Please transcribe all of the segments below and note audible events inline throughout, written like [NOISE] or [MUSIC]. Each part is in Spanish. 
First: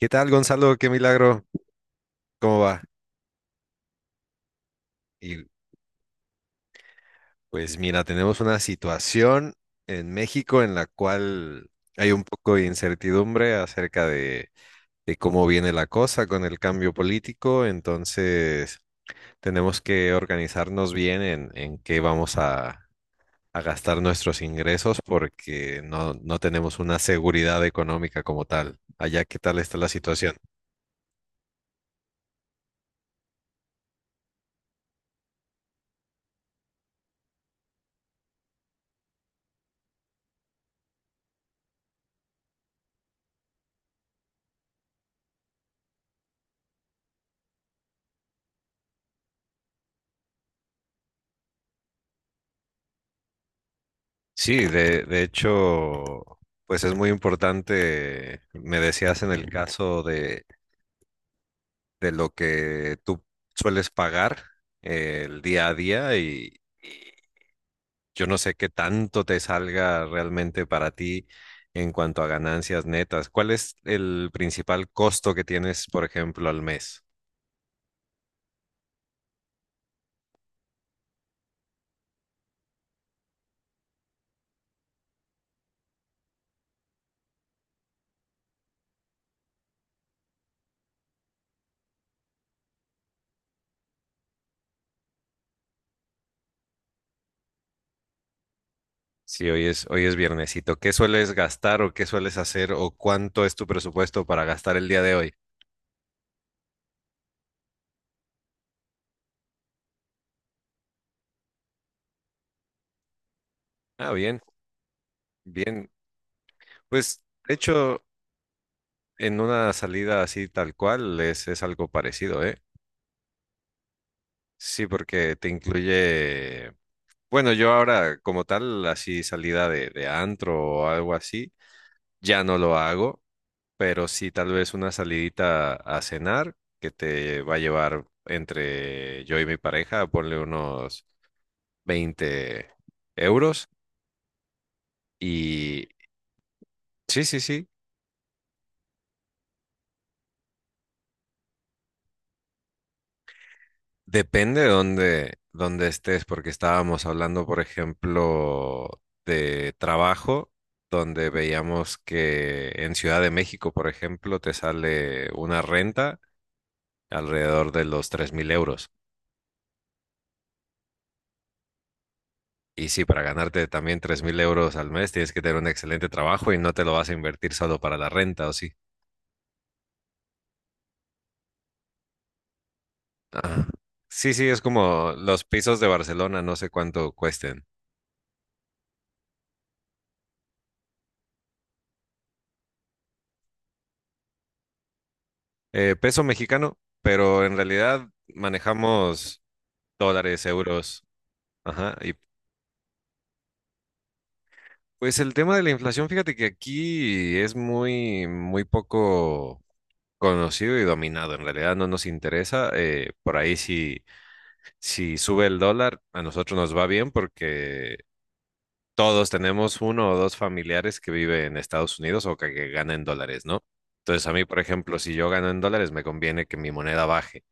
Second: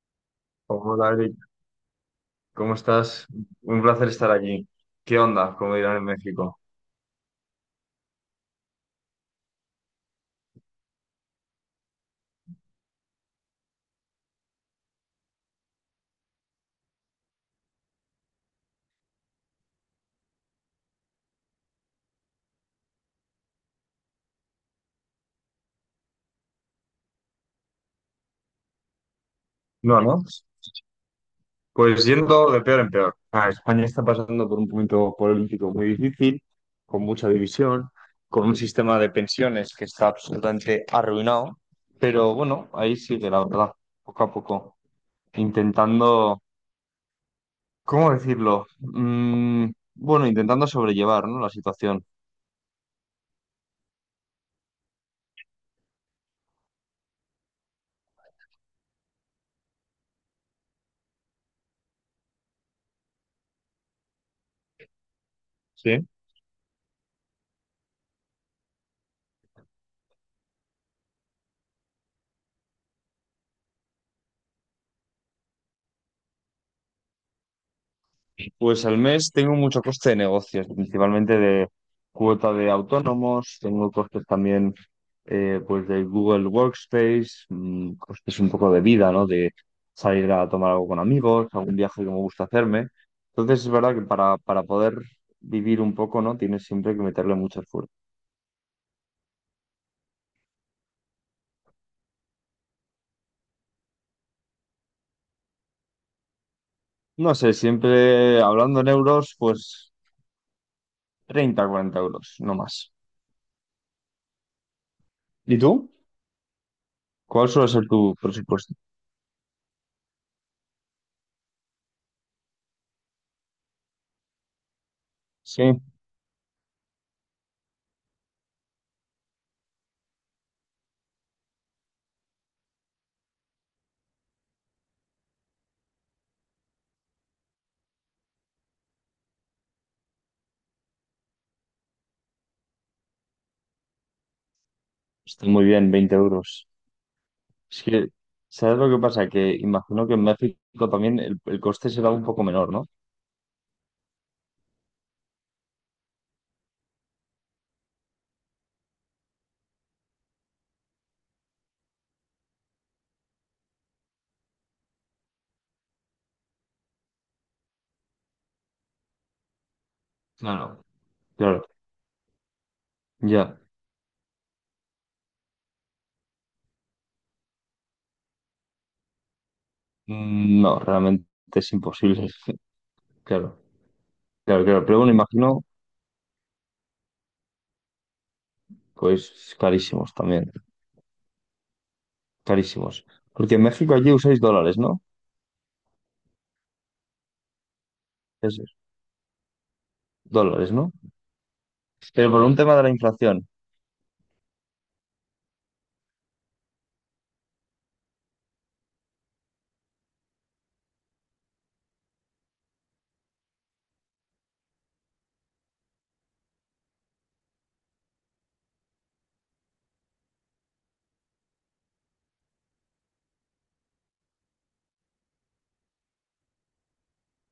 ¿Qué tal, Gonzalo? ¿Qué Hola, Eric, milagro? ¿Cómo ¿cómo va? estás? Un placer estar aquí. ¿Qué Y onda? Como dirán en México. pues mira, tenemos una situación en México en la cual hay un poco de incertidumbre acerca de cómo viene la cosa con el cambio político. Entonces tenemos que organizarnos bien en qué vamos a gastar nuestros ingresos, porque no tenemos una seguridad económica como tal. Allá, ¿qué tal está la No, ¿no? situación? Pues yendo de peor en peor. España está pasando por un momento político muy difícil, con mucha división, con un sistema de pensiones que está absolutamente arruinado, pero bueno, ahí sigue la verdad, poco a poco, intentando, ¿cómo decirlo? Bueno, intentando sobrellevar, ¿no? La situación. Sí, de hecho, pues es muy importante. Me decías en el caso de lo que tú sueles pagar el día a Sí. día, y yo no sé qué tanto te salga realmente para ti en cuanto a ganancias netas. ¿Cuál es el principal costo que tienes, por ejemplo, al mes? Pues al mes tengo mucho coste de negocios, principalmente de cuota de autónomos, tengo costes también pues de Google Workspace, costes un poco de vida, ¿no? De salir a tomar algo con amigos, algún viaje que me gusta hacerme. Entonces es verdad que para poder vivir un poco, ¿no? Tienes siempre que meterle mucho esfuerzo. Si hoy es viernesito, ¿qué sueles gastar o qué sueles hacer o cuánto es tu presupuesto para gastar el día de hoy? No sé, siempre hablando en euros, pues 30, 40 euros, no más. Ah, bien, ¿Y tú? bien. Pues, ¿Cuál de suele ser hecho... tu presupuesto? En una salida así tal cual, es algo parecido, ¿eh? Sí, porque te Sí, incluye, bueno, yo ahora como tal, así salida de antro o algo así, ya no lo hago, pero sí tal vez una salidita a cenar que te va a llevar entre yo y mi pareja, ponle unos 20 euros. está muy Y bien, 20 euros. sí, sí, sí. Es que, ¿sabes lo que pasa? Que imagino que en México también el coste será un poco menor, ¿no? Depende de dónde, dónde estés, porque estábamos hablando, por ejemplo, de trabajo, donde veíamos que en Ciudad de México, por ejemplo, te sale una renta alrededor de los 3.000 euros. Claro. Claro, Y sí, para ya. ganarte también 3.000 euros al mes tienes que tener un excelente trabajo y no te lo vas a invertir solo para la renta, ¿o sí? No, realmente es imposible. [LAUGHS] Claro, Ah, sí, sí, es claro, claro. Pero como bueno, los imagino, pisos de Barcelona, no sé cuánto cuesten. pues carísimos también, carísimos. Porque en México allí usáis dólares, ¿no? Peso mexicano, pero en realidad Es manejamos dólares, dólares, ¿no? euros. Ajá. Pero por un tema de la inflación. Pues el tema de la inflación, fíjate que aquí es muy, muy poco conocido y dominado. En realidad no nos interesa. Por ahí, si sube el dólar, a nosotros nos va bien, porque todos tenemos uno o dos familiares que vive en Estados Unidos, o que ganan en dólares, ¿no? Entonces a mí, por ejemplo, si yo gano en dólares, me conviene que mi moneda baje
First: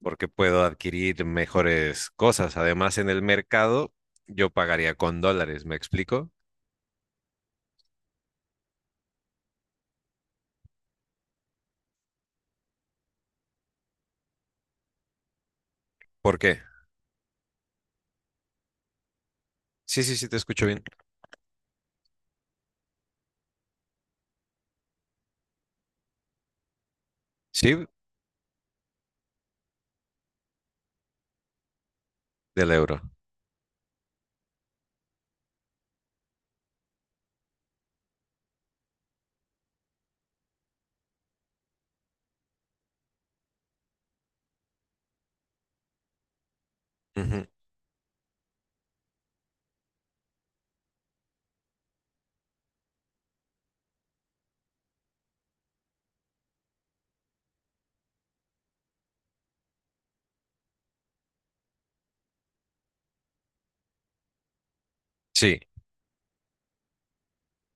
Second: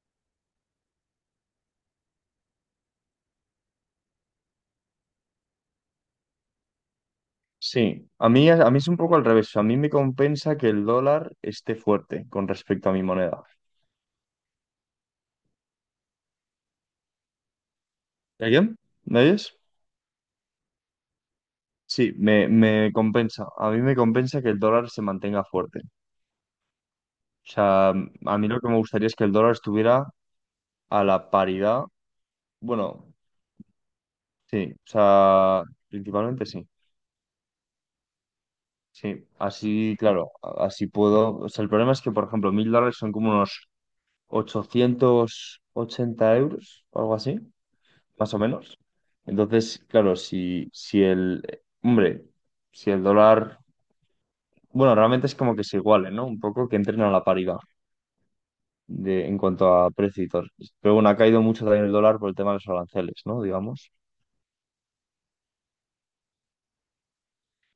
porque puedo adquirir mejores cosas. Además, en el mercado yo pagaría con dólares, ¿me explico? Sí, a mí es un poco al revés. A mí me compensa que el dólar esté fuerte con respecto a mi moneda. ¿Por qué? ¿Alguien? ¿Me oyes? Sí, sí, sí, te escucho bien. Sí, me compensa. A mí me compensa que el dólar se mantenga fuerte. O Sí, sea, a mí lo que me gustaría es que el dólar estuviera a la paridad. del euro. Bueno, sí, o sea, principalmente sí. Sí, así, claro, así puedo. O sea, el problema es que, por ejemplo, 1.000 dólares son como unos 880 euros o algo así, Ujú. más o menos. Entonces, claro, si el, hombre, si el dólar, bueno, realmente es como que se igualen, ¿no? Un poco que entren a la paridad, de, en cuanto a precios. Pero bueno, ha caído mucho también el dólar por el tema de los aranceles, ¿no? Digamos. Sí.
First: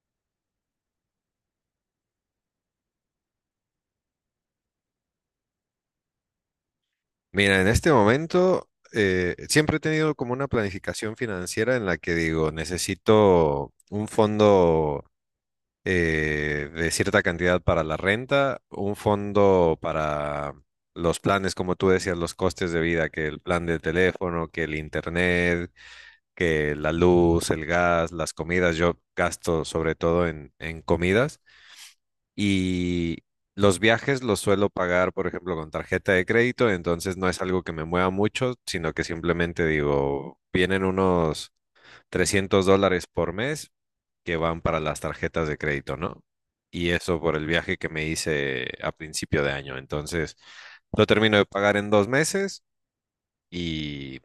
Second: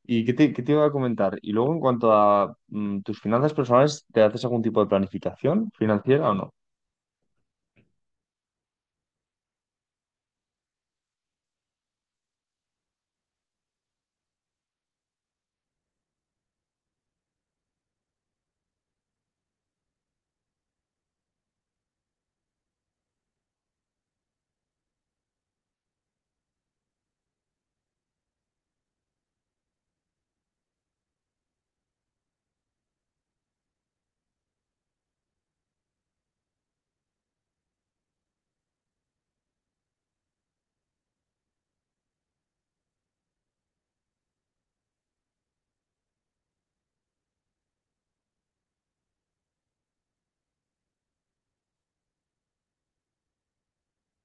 ¿Y qué te iba a comentar? Y luego, en cuanto a tus finanzas personales, ¿te haces algún tipo de planificación financiera o no? Mira, en este momento siempre he tenido como una planificación financiera en la que digo, necesito un fondo de cierta cantidad para la renta, un fondo para los planes, como tú decías, los costes de vida, que el plan de teléfono, que el internet, que la luz, el gas, las comidas. Yo gasto sobre todo en comidas. Y los viajes los suelo pagar, por ejemplo, con tarjeta de crédito. Entonces no es algo que me mueva mucho, sino que simplemente digo, vienen unos $300 por mes que van para las tarjetas de crédito, ¿no? Y eso por el viaje que me hice a principio de año. Entonces, lo termino de pagar en 2 meses y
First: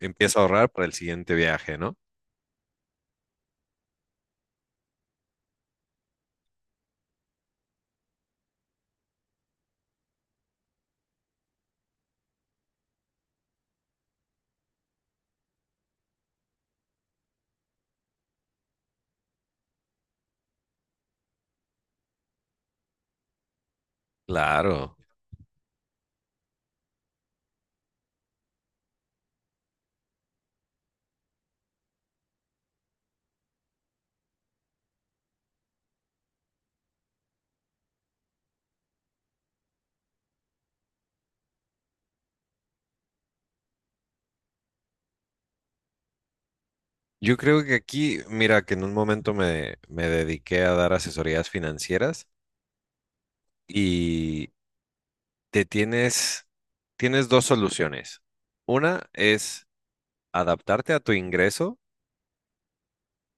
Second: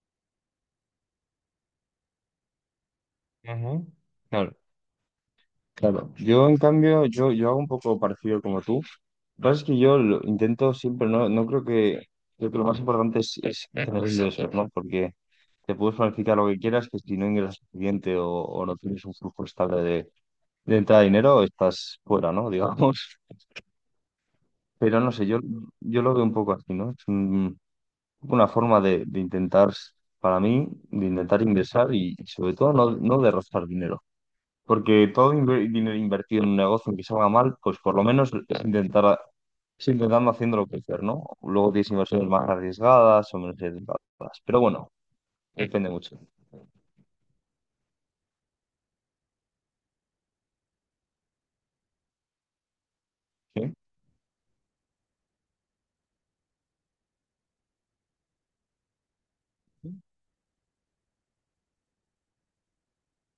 empiezo a ahorrar para el siguiente viaje, ¿no? Claro, yo en cambio, yo hago un poco parecido como tú. Lo que pasa es que yo lo intento siempre, no, creo que lo más importante es tener [LAUGHS] ingresos, ¿no? Porque te puedes planificar lo que quieras, que si no ingresas suficiente o no tienes un flujo estable de entrada de dinero, estás fuera, ¿no? [LAUGHS] Digamos. Claro. Pero no sé, yo lo veo un poco así, ¿no? Es un- una forma de intentar, para mí, de intentar ingresar y sobre todo no, no de rozar dinero. Porque todo inver- dinero invertido en un negocio que salga mal, pues por lo menos es intentar, es intentando haciéndolo crecer, ¿no? Luego tienes inversiones más arriesgadas o menos arriesgadas. Pero bueno, depende mucho. Yo creo que aquí, mira, que en un momento me dediqué a dar asesorías financieras ¿Sí? y te tienes, tienes dos soluciones. Una es adaptarte a tu ingreso,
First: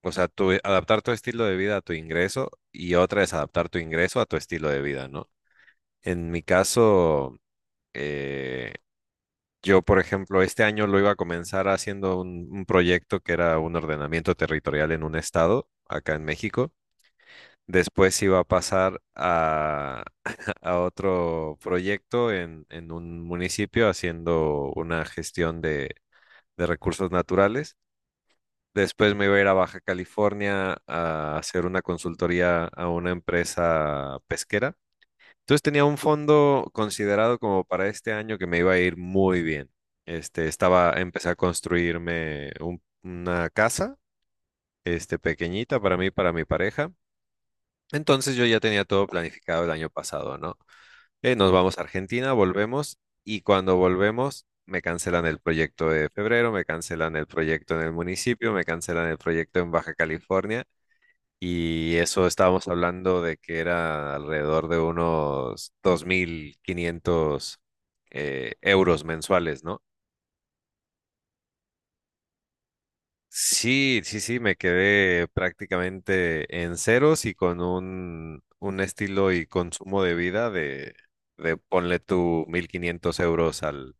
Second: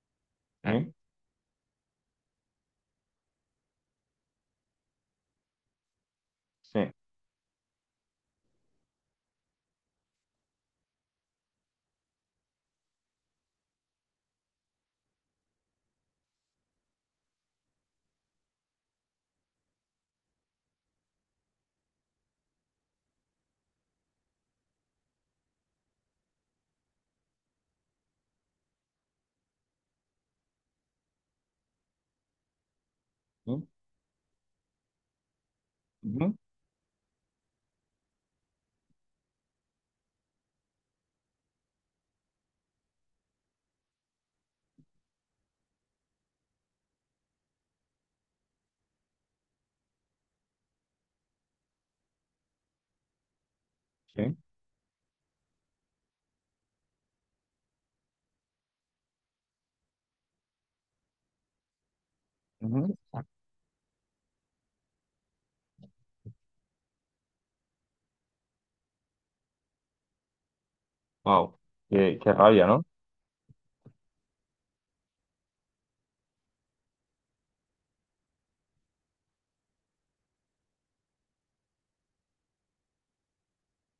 o sea, ¿Sí? adaptar tu estilo de vida a tu ingreso, y otra es adaptar tu ingreso a tu estilo de vida, ¿no? En mi ¿Sí? caso, eh, yo, por ejemplo, este año lo iba a comenzar haciendo un proyecto que era un ordenamiento territorial en un estado acá en México. Después iba a pasar a, [LAUGHS] a otro proyecto en un municipio haciendo una gestión de recursos naturales. Después me iba a ir a Baja California a hacer una consultoría a una ¿Sí? ¿Sí? empresa pesquera. Entonces tenía un Ujú. fondo considerado como para este año que me iba a ir muy bien. Estaba, empecé a construirme una casa, pequeñita para mí, para mi pareja. Entonces yo ya tenía todo planificado el año pasado, ¿no? Nos vamos a Argentina, volvemos, y cuando ¿Sí? volvemos me cancelan el proyecto de febrero, me cancelan el proyecto en el municipio, me cancelan el proyecto en Baja California, y eso estábamos Ujú. hablando de que era alrededor de unos 2.500 euros mensuales, ¿no? Guau. Qué, qué rabia, ¿no? Sí, sí, sí, me quedé prácticamente en ceros y con un estilo y consumo de vida de ponle tú 1.500 euros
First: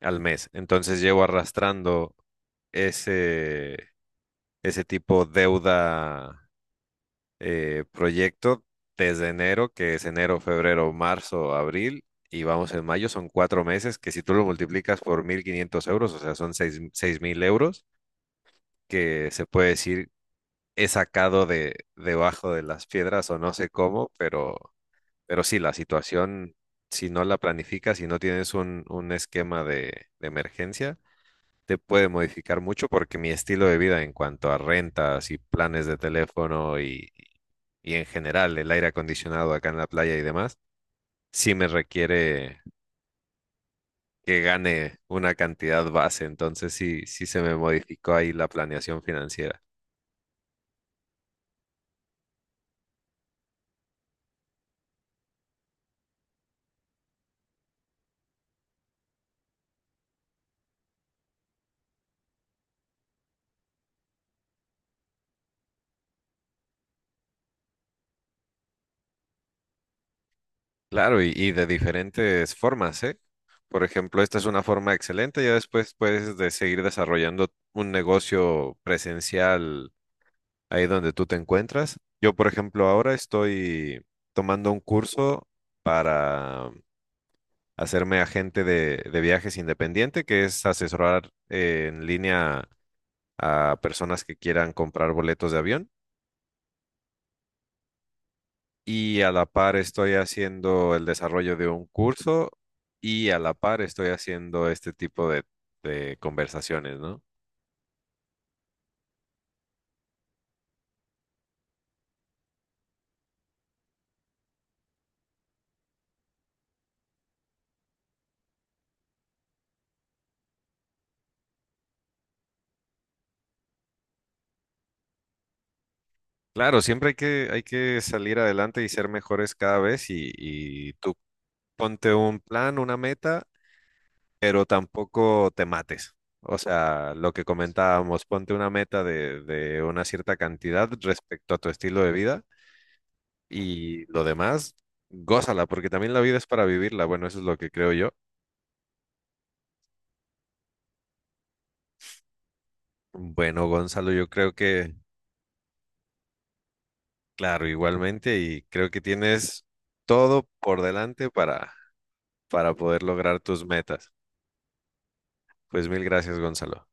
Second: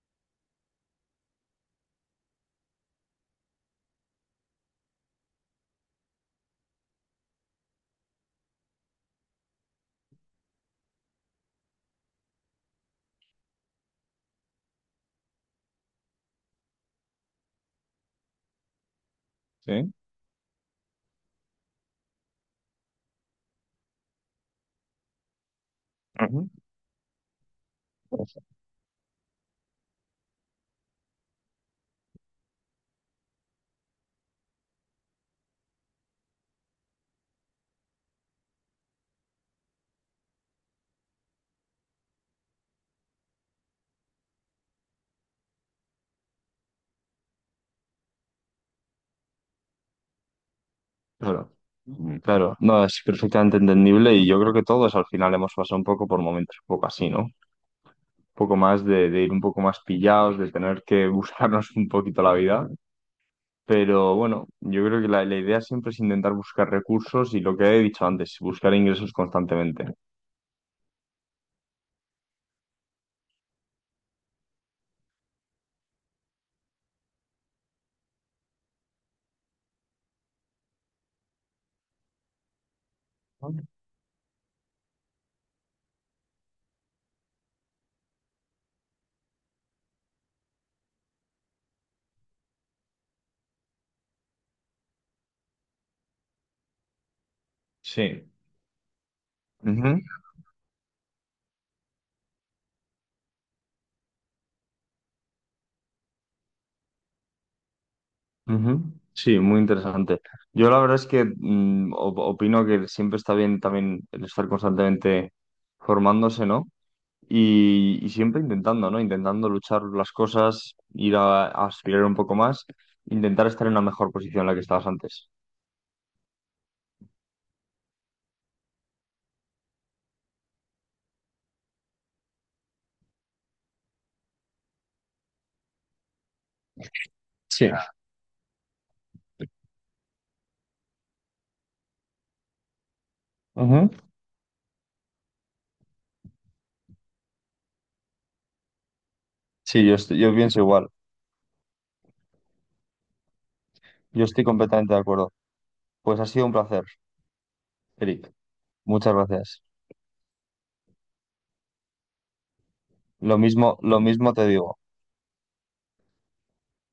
al mes. Entonces llevo arrastrando ese, ese tipo deuda proyecto desde enero, que es enero, febrero, marzo, abril, y vamos en mayo. Son 4 meses que si tú lo multiplicas por 1.500 euros, o sea, son 6.000 euros, que se puede Sí. decir he sacado de debajo de las piedras o no sé cómo, pero sí, la Ujú. situación, si no la planificas, si no tienes un esquema de emergencia, te puede modificar mucho, porque mi estilo de vida en cuanto a rentas y planes de teléfono, y en general el aire acondicionado acá en la playa y demás, sí me requiere que gane una cantidad base. Entonces sí, sí se me modificó ahí la planeación financiera. Claro. Claro, no, es perfectamente entendible y yo creo que todos al final hemos pasado un poco por momentos un poco así, ¿no? Un poco más de ir un poco más pillados, de tener que [LAUGHS] buscarnos un poquito la vida, pero bueno, yo creo que la idea siempre es intentar buscar recursos y lo que he dicho antes, buscar ingresos constantemente. Claro, y de diferentes formas, ¿eh? Por ejemplo, esta es una forma excelente, ya después puedes de seguir desarrollando un negocio presencial ahí donde tú te encuentras. Yo, por ejemplo, ahora estoy tomando un curso para hacerme agente de viajes independiente, que es asesorar en línea a personas que quieran comprar boletos de avión. Sí. Y a la par Ujú, estoy haciendo el desarrollo de un curso, y a la par estoy haciendo este tipo de conversaciones, ¿no? ujú. Sí, muy interesante. Yo la verdad es que op- opino que siempre está bien también el estar constantemente formándose, ¿no? Y, y siempre intentando, ¿no? Intentando luchar las cosas, ir a aspirar un poco más, intentar estar en una mejor posición en la que estabas antes. Claro, siempre hay que salir adelante y ser mejores cada vez, y tú ponte un plan, una meta, pero tampoco te mates. O sea, lo que Sí. comentábamos, ponte una meta de una cierta cantidad respecto a tu estilo de vida, Ujú. y lo demás, gózala, porque también la vida es para vivirla. Bueno, eso es lo que creo yo. Sí, yo, estoy- yo pienso igual. Bueno, Gonzalo, Yo yo estoy creo que, completamente de acuerdo. Pues ha sido un placer, claro, Eric. igualmente, y creo que Muchas gracias. tienes todo por delante para poder lograr tus Lo metas. mismo te digo. Pues mil gracias, Gonzalo.